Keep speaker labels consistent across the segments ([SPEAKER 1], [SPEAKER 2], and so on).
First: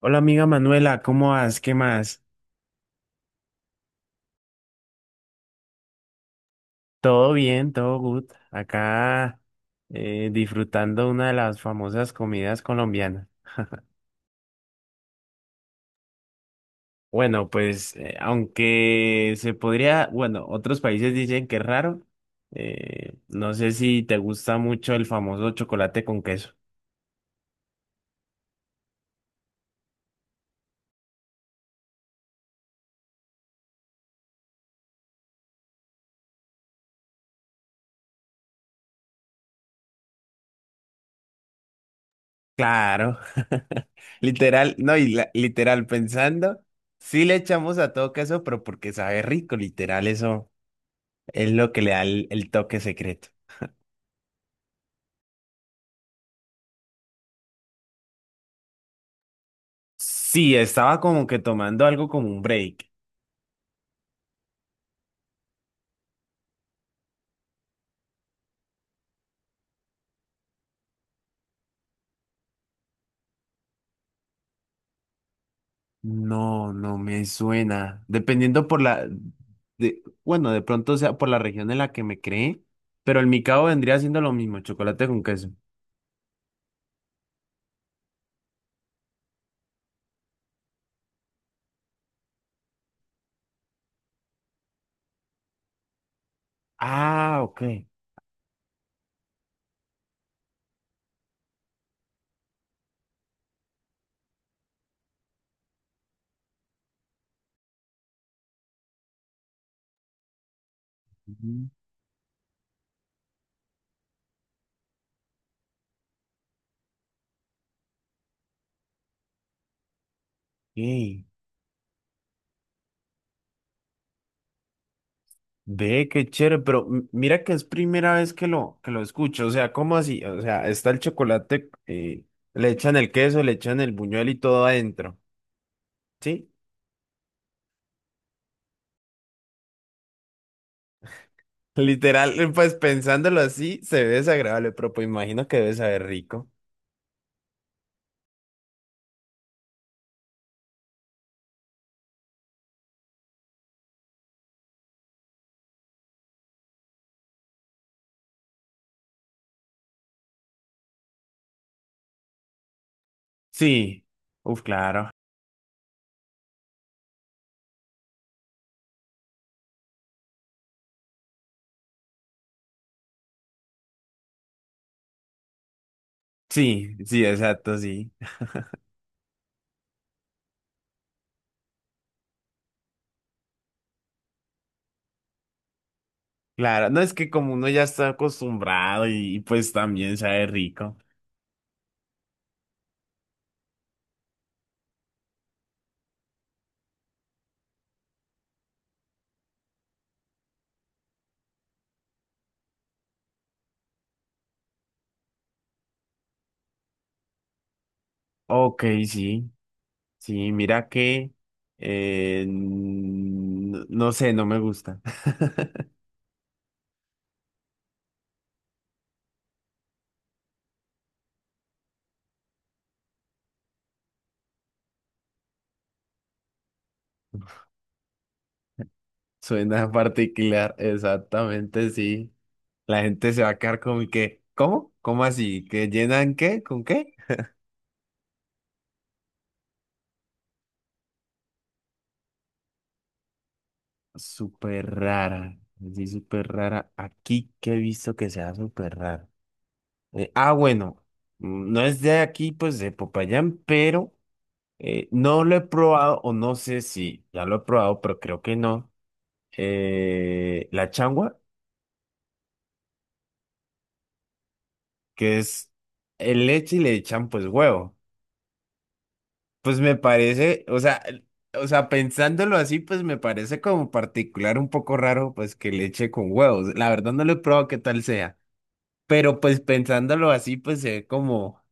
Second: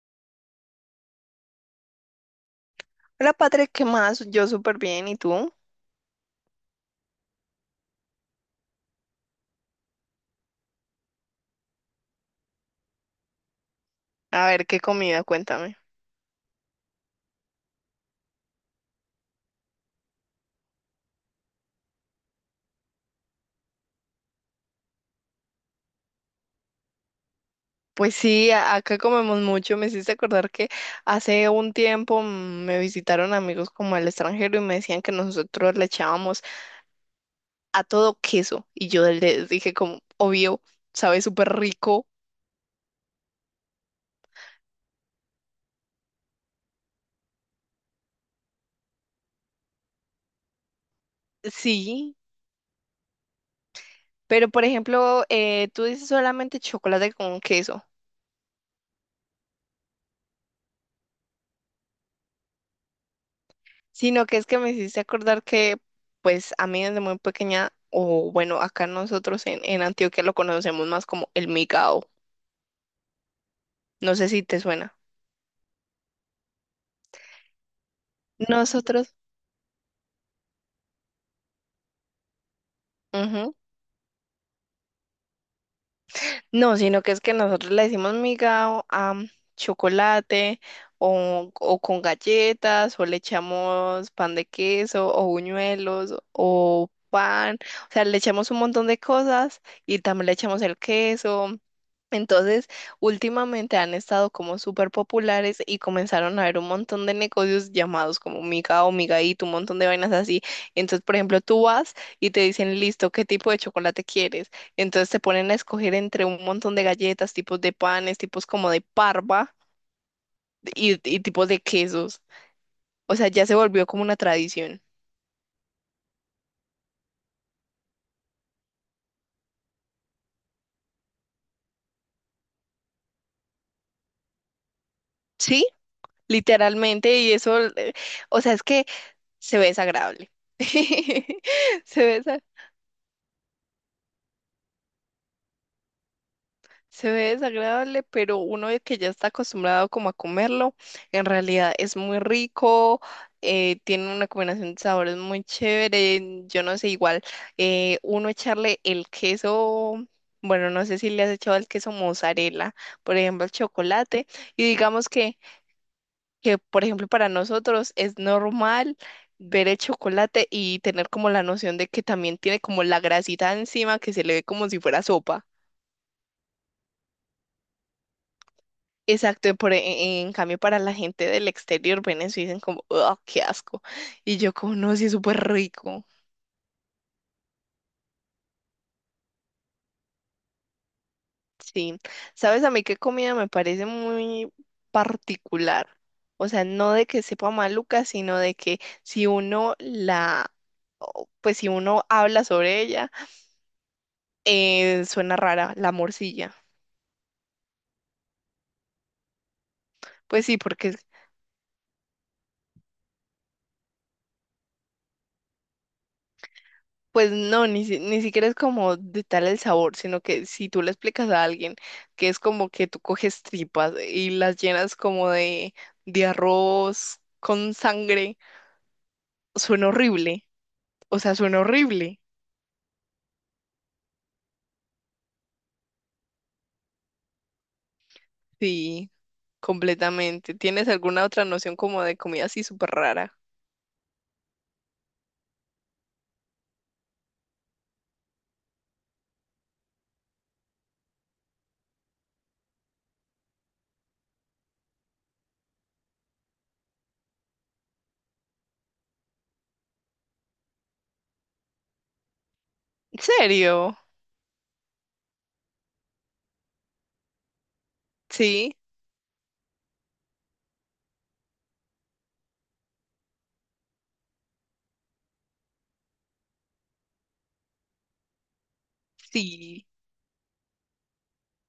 [SPEAKER 1] Hola amiga Manuela, ¿cómo vas? ¿Qué más?
[SPEAKER 2] Hola, Patrick, ¿qué más? Yo súper bien, ¿y tú?
[SPEAKER 1] Todo bien, todo good. Acá disfrutando una de las famosas comidas colombianas.
[SPEAKER 2] A ver, ¿qué comida? Cuéntame.
[SPEAKER 1] Bueno, pues aunque se podría, bueno, otros países dicen que es raro. No sé si te gusta mucho el famoso chocolate con queso.
[SPEAKER 2] Pues sí, acá comemos mucho. Me hiciste acordar que hace un tiempo me visitaron amigos como al extranjero y me decían que nosotros le echábamos a todo queso. Y yo les dije como, obvio, sabe súper rico.
[SPEAKER 1] Claro, literal, no, y literal pensando, sí le echamos a todo queso, pero porque sabe rico, literal, eso es lo que le da
[SPEAKER 2] Sí,
[SPEAKER 1] el toque secreto.
[SPEAKER 2] pero por ejemplo, tú dices solamente chocolate con queso.
[SPEAKER 1] Sí, estaba como que tomando algo como un break.
[SPEAKER 2] Sino que es que me hiciste acordar que, pues, a mí desde muy pequeña, o bueno, acá nosotros en Antioquia lo conocemos más como el migao. No sé si te suena.
[SPEAKER 1] No, no me suena. Dependiendo por
[SPEAKER 2] Nosotros,
[SPEAKER 1] bueno, de pronto sea por la región en la que me creé, pero el
[SPEAKER 2] ujú.
[SPEAKER 1] micao vendría siendo lo mismo, chocolate con queso.
[SPEAKER 2] No, sino que es que nosotros le decimos miga a chocolate o con galletas o le echamos pan de queso o buñuelos o
[SPEAKER 1] Ah,
[SPEAKER 2] pan,
[SPEAKER 1] ok.
[SPEAKER 2] o sea, le echamos un montón de cosas y también le echamos el queso. Entonces, últimamente han estado como súper populares y comenzaron a haber un montón de negocios llamados como miga o migaíto, un montón de vainas así. Entonces, por ejemplo, tú
[SPEAKER 1] Ujú.
[SPEAKER 2] vas y te dicen, listo, ¿qué tipo de chocolate quieres? Entonces te ponen a escoger entre un montón de galletas, tipos de panes, tipos como de parva y,
[SPEAKER 1] Ok.
[SPEAKER 2] y tipos de quesos. O sea, ya se volvió como una tradición.
[SPEAKER 1] Ve, qué chévere, pero mira que es primera vez que que lo escucho. O sea, ¿cómo así? O sea, está el chocolate, le echan el queso, le echan el buñuel y todo adentro.
[SPEAKER 2] Sí,
[SPEAKER 1] ¿Sí?
[SPEAKER 2] literalmente, y eso, o sea, es que se ve desagradable. Se ve
[SPEAKER 1] Literal,
[SPEAKER 2] desagradable.
[SPEAKER 1] pues pensándolo así, se ve desagradable, pero pues imagino que debe saber rico.
[SPEAKER 2] Se ve desagradable, pero uno que ya está acostumbrado como a comerlo, en realidad es muy rico, tiene una combinación de sabores muy chévere, yo no sé, igual uno echarle el queso, bueno, no sé si le has echado el queso mozzarella, por ejemplo, el
[SPEAKER 1] Sí,
[SPEAKER 2] chocolate,
[SPEAKER 1] uf,
[SPEAKER 2] y
[SPEAKER 1] claro.
[SPEAKER 2] digamos que, por ejemplo, para nosotros es normal ver el chocolate y tener como la noción de que también tiene como la grasita encima que se le ve como si fuera sopa.
[SPEAKER 1] Sí, sí, exacto, sí.
[SPEAKER 2] Exacto, por, en cambio para la gente del exterior ven eso y dicen como, oh, qué asco. Y yo como, no, sí, es súper rico.
[SPEAKER 1] Claro, no es que como uno ya está acostumbrado y pues también sabe rico.
[SPEAKER 2] Sí. ¿Sabes a mí qué comida me parece muy particular? O sea, no de que sepa maluca, sino de que si uno la, o, pues si uno habla sobre ella, suena rara la morcilla.
[SPEAKER 1] Ok, sí,
[SPEAKER 2] Pues
[SPEAKER 1] sí,
[SPEAKER 2] sí,
[SPEAKER 1] mira
[SPEAKER 2] porque
[SPEAKER 1] que, no sé, no me gusta.
[SPEAKER 2] pues no, ni, ni siquiera es como de tal el sabor, sino que si tú le explicas a alguien que es como que tú coges tripas y las llenas como de arroz con sangre,
[SPEAKER 1] Suena
[SPEAKER 2] suena horrible.
[SPEAKER 1] particular,
[SPEAKER 2] O sea, suena
[SPEAKER 1] exactamente,
[SPEAKER 2] horrible.
[SPEAKER 1] sí. La gente se va a quedar como que, ¿cómo? ¿Cómo así? ¿Que llenan qué? ¿Con qué?
[SPEAKER 2] Sí, completamente. ¿Tienes alguna otra noción como de comida así súper rara?
[SPEAKER 1] Súper rara. Sí, súper rara. Aquí que he visto que sea súper rara. Bueno. No es de aquí, pues de Popayán, pero no lo he probado, o no sé si ya lo he probado, pero creo que no. La changua,
[SPEAKER 2] ¿En serio?
[SPEAKER 1] que es el leche y le echan pues huevo.
[SPEAKER 2] Sí,
[SPEAKER 1] Pues me parece, o sea, o sea, pensándolo así, pues me parece como particular un poco raro, pues que leche con huevos. La verdad no lo he probado qué tal sea. Pero pues
[SPEAKER 2] sí.
[SPEAKER 1] pensándolo así, pues se ve como,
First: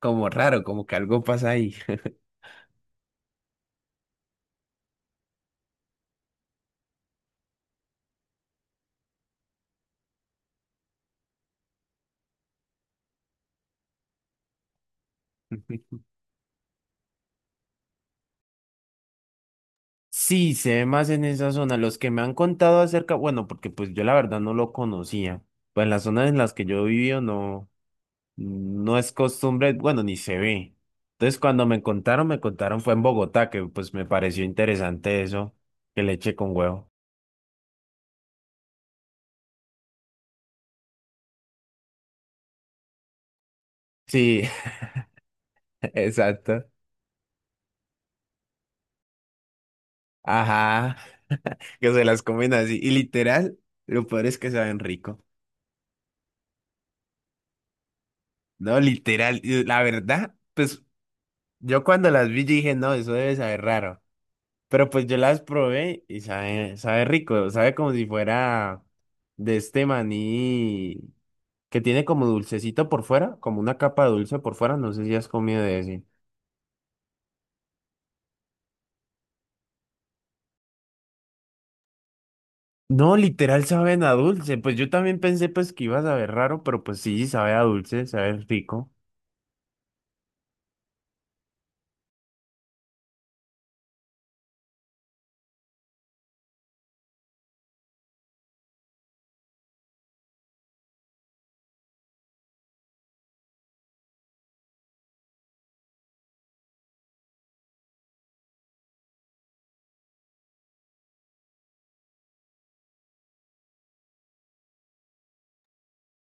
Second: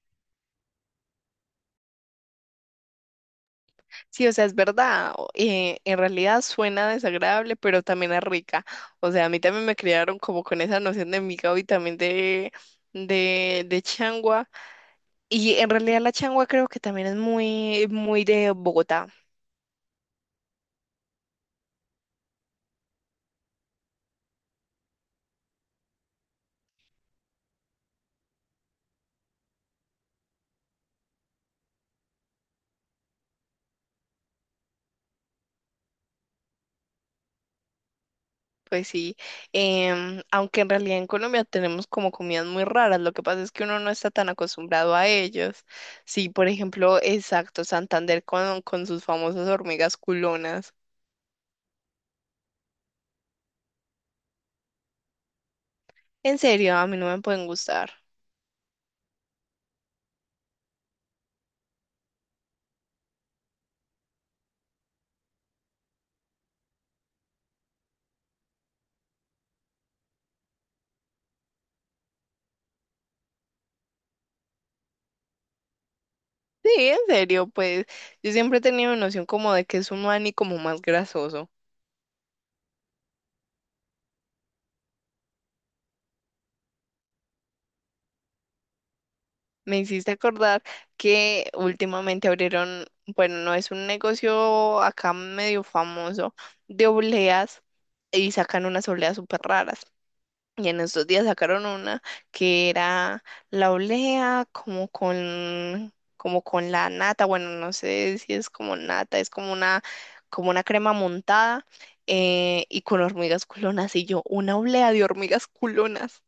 [SPEAKER 1] como raro, como que algo pasa ahí.
[SPEAKER 2] Sí, o sea, es verdad. En realidad suena desagradable, pero también es rica. O sea, a mí también me criaron como con esa noción de migao y también de changua. Y en realidad la changua creo que también es muy, muy de Bogotá.
[SPEAKER 1] Sí, se ve más en esa zona. Los que me han contado acerca, bueno, porque pues yo la verdad no lo conocía. Pues en las zonas en las que yo he vivido no, no es costumbre, bueno, ni se ve. Entonces cuando me contaron fue en Bogotá, que pues me pareció interesante eso, que leche con huevo.
[SPEAKER 2] Pues sí, aunque en realidad en Colombia tenemos como comidas muy raras, lo que pasa es que uno no está tan
[SPEAKER 1] Sí,
[SPEAKER 2] acostumbrado a ellos. Sí, por
[SPEAKER 1] exacto.
[SPEAKER 2] ejemplo, exacto, Santander con sus famosas hormigas culonas.
[SPEAKER 1] Ajá, que se las comen así. Y literal, lo peor es que saben rico.
[SPEAKER 2] En serio, a mí no me pueden gustar.
[SPEAKER 1] No, literal, y la verdad, pues yo cuando las vi yo dije, no, eso debe saber raro. Pero pues yo las probé y sabe rico, sabe como si fuera de este maní que tiene como dulcecito por fuera, como una capa dulce por fuera, no sé si has comido de ese.
[SPEAKER 2] Sí, en serio, pues yo siempre he tenido noción como de que es un maní como más grasoso.
[SPEAKER 1] No, literal saben a dulce, pues yo también pensé pues que iba a saber raro, pero pues sí, sabe a dulce, sabe rico.
[SPEAKER 2] Me hiciste acordar que últimamente abrieron, bueno, no es un negocio acá medio famoso de obleas y sacan unas obleas súper raras. Y en estos días sacaron una que era la olea como con la nata, bueno, no sé si es como nata, es como una crema montada y con hormigas culonas. Y yo, una olea de hormigas culonas.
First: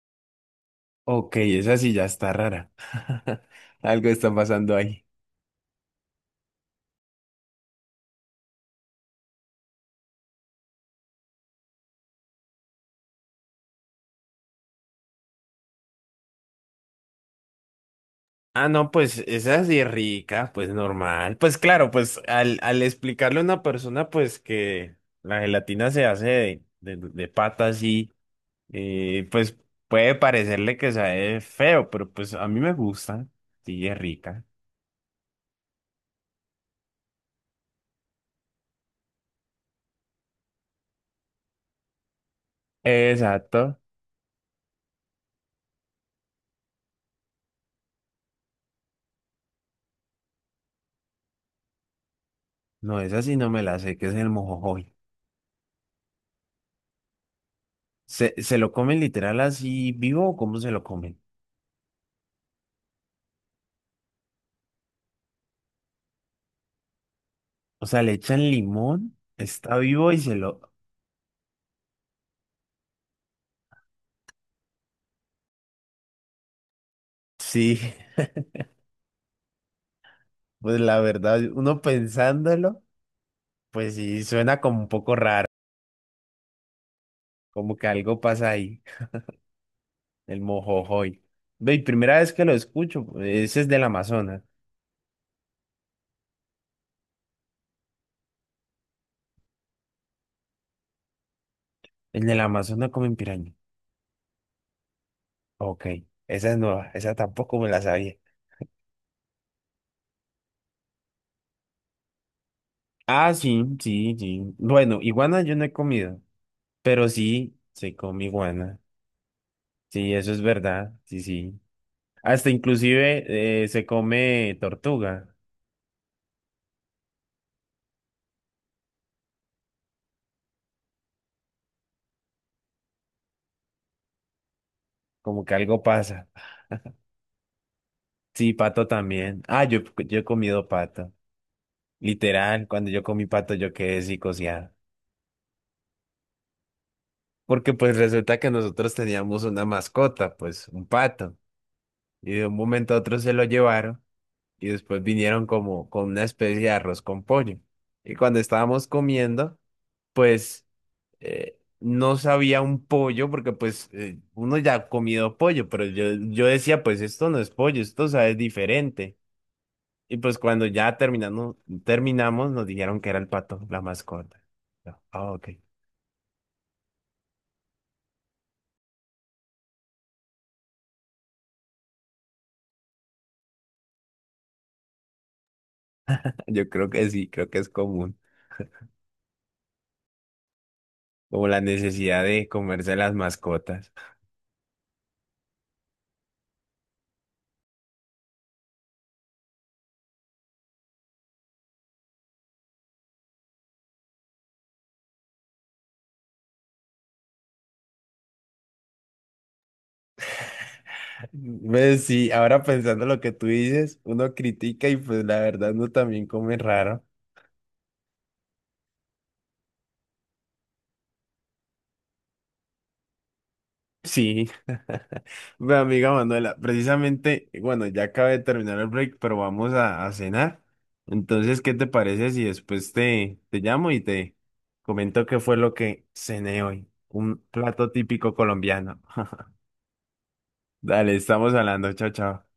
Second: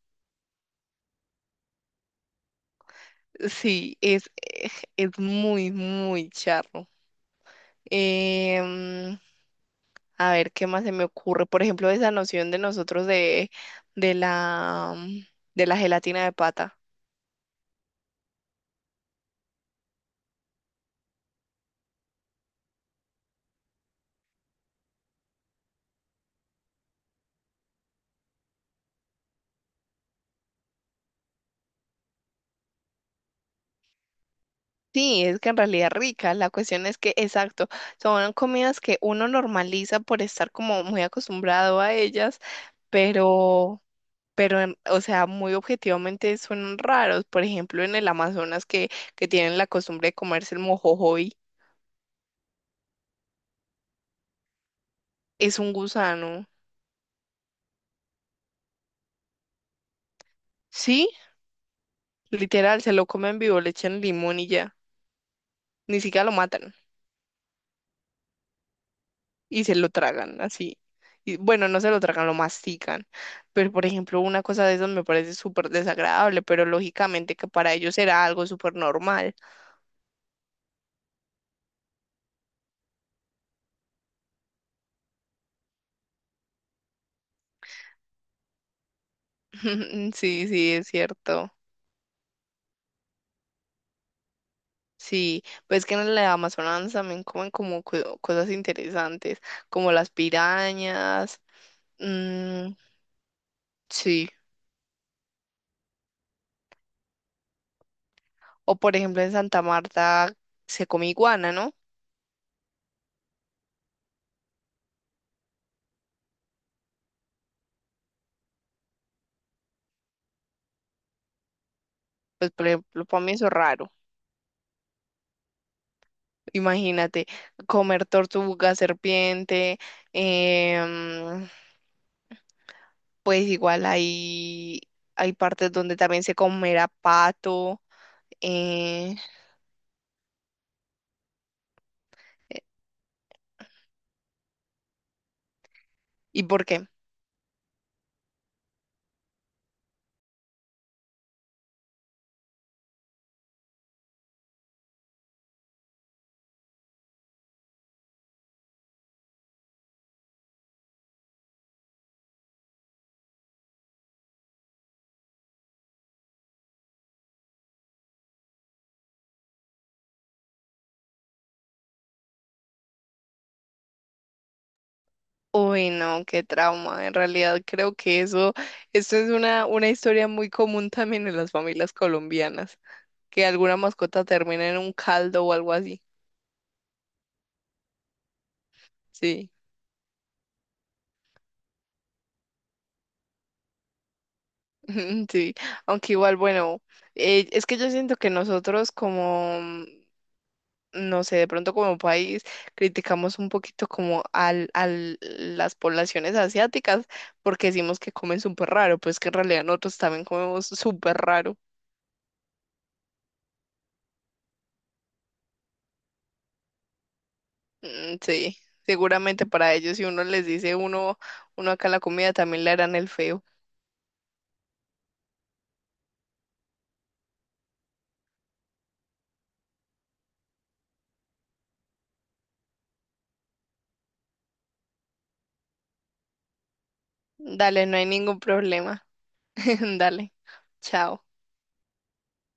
[SPEAKER 1] Ok, esa sí ya está rara.
[SPEAKER 2] Sí,
[SPEAKER 1] Algo está pasando ahí.
[SPEAKER 2] es muy, muy charro. Em, a ver, ¿qué más se me ocurre? Por ejemplo, esa noción de nosotros de la, de la gelatina de pata.
[SPEAKER 1] Ah, no, pues esa sí es así rica, pues normal. Pues claro, pues al explicarle a una persona, pues que la gelatina se hace de pata así, pues puede parecerle que sabe feo, pero pues a mí me gusta, sí es rica.
[SPEAKER 2] Sí, es que en realidad es rica. La cuestión es que, exacto, son comidas que uno normaliza por estar como muy acostumbrado a ellas,
[SPEAKER 1] Exacto.
[SPEAKER 2] pero, pero, o sea, muy objetivamente son raros. Por ejemplo, en el Amazonas que tienen la costumbre de comerse el mojojoy,
[SPEAKER 1] No, esa sí no me la sé, que es el mojojoy.
[SPEAKER 2] es un gusano.
[SPEAKER 1] Se lo comen literal así vivo o cómo se lo
[SPEAKER 2] Sí,
[SPEAKER 1] comen?
[SPEAKER 2] literal, se lo comen vivo, le echan limón y ya. Ni siquiera lo matan.
[SPEAKER 1] O sea, le echan limón,
[SPEAKER 2] Y se
[SPEAKER 1] está
[SPEAKER 2] lo
[SPEAKER 1] vivo y se
[SPEAKER 2] tragan
[SPEAKER 1] lo...
[SPEAKER 2] así. Y, bueno, no se lo tragan, lo mastican. Pero, por ejemplo, una cosa de esas me parece súper desagradable, pero lógicamente que para
[SPEAKER 1] Sí,
[SPEAKER 2] ellos era algo súper normal.
[SPEAKER 1] pues la verdad, uno pensándolo. Pues sí, suena como un poco raro, como que algo pasa ahí, el
[SPEAKER 2] Sí, sí, es
[SPEAKER 1] mojojoy.
[SPEAKER 2] cierto.
[SPEAKER 1] Ve, y primera vez que lo escucho, ese es del Amazonas.
[SPEAKER 2] Sí, pues que en la Amazonas también comen como cosas interesantes, como las pirañas.
[SPEAKER 1] El del
[SPEAKER 2] Mm,
[SPEAKER 1] Amazonas comen piraña.
[SPEAKER 2] sí,
[SPEAKER 1] Ok, esa es nueva, esa tampoco me la sabía.
[SPEAKER 2] o por ejemplo en Santa Marta se come iguana, ¿no?
[SPEAKER 1] Ah, sí, sí, sí. Bueno, iguana yo no he comido, pero sí se come iguana. Sí, eso es verdad, sí, sí. Hasta
[SPEAKER 2] Pues por ejemplo, para mí eso es
[SPEAKER 1] inclusive se
[SPEAKER 2] raro.
[SPEAKER 1] come tortuga,
[SPEAKER 2] Imagínate, comer tortuga, serpiente, em, pues igual hay, hay
[SPEAKER 1] como que
[SPEAKER 2] partes
[SPEAKER 1] algo
[SPEAKER 2] donde también
[SPEAKER 1] pasa.
[SPEAKER 2] se comerá pato.
[SPEAKER 1] Sí, pato
[SPEAKER 2] eh,
[SPEAKER 1] también. Yo he comido pato. Literal, cuando yo comí pato yo quedé psicoseado.
[SPEAKER 2] ¿Y por qué?
[SPEAKER 1] Porque pues resulta que nosotros teníamos una mascota, pues un pato. Y de un momento a otro se lo llevaron y después vinieron como con una especie de arroz con pollo. Y cuando estábamos comiendo, pues no sabía un pollo porque pues uno ya ha comido pollo, pero yo decía pues esto no es pollo, esto sabe diferente. Y pues cuando ya terminamos nos dijeron que era el pato, la mascota. Yo, ah, ok.
[SPEAKER 2] Uy, no, qué trauma. En realidad creo que eso es una historia muy común también en las familias colombianas, que alguna mascota termina en un caldo o algo así.
[SPEAKER 1] Yo creo que sí, creo que es común,
[SPEAKER 2] Sí,
[SPEAKER 1] como la necesidad de comerse las mascotas.
[SPEAKER 2] sí. Aunque igual, bueno, es que yo siento que nosotros como no sé, de pronto como país criticamos un poquito como al, al las poblaciones asiáticas porque decimos que comen súper raro, pues que en realidad nosotros también comemos súper raro.
[SPEAKER 1] Pues sí, ahora pensando lo que tú dices, uno critica y pues la verdad uno también come raro.
[SPEAKER 2] Mm, sí, seguramente para ellos si uno les dice uno, uno acá la comida también le harán el feo.
[SPEAKER 1] Sí. Bueno, amiga Manuela, precisamente, bueno, ya acabé de terminar el break, pero vamos a cenar. Entonces, ¿qué te parece si después te llamo y te comento qué fue lo que cené hoy? Un
[SPEAKER 2] Dale,
[SPEAKER 1] plato
[SPEAKER 2] no hay
[SPEAKER 1] típico
[SPEAKER 2] ningún
[SPEAKER 1] colombiano.
[SPEAKER 2] problema. Dale,
[SPEAKER 1] Dale,
[SPEAKER 2] chao.
[SPEAKER 1] estamos hablando. Chao, chao.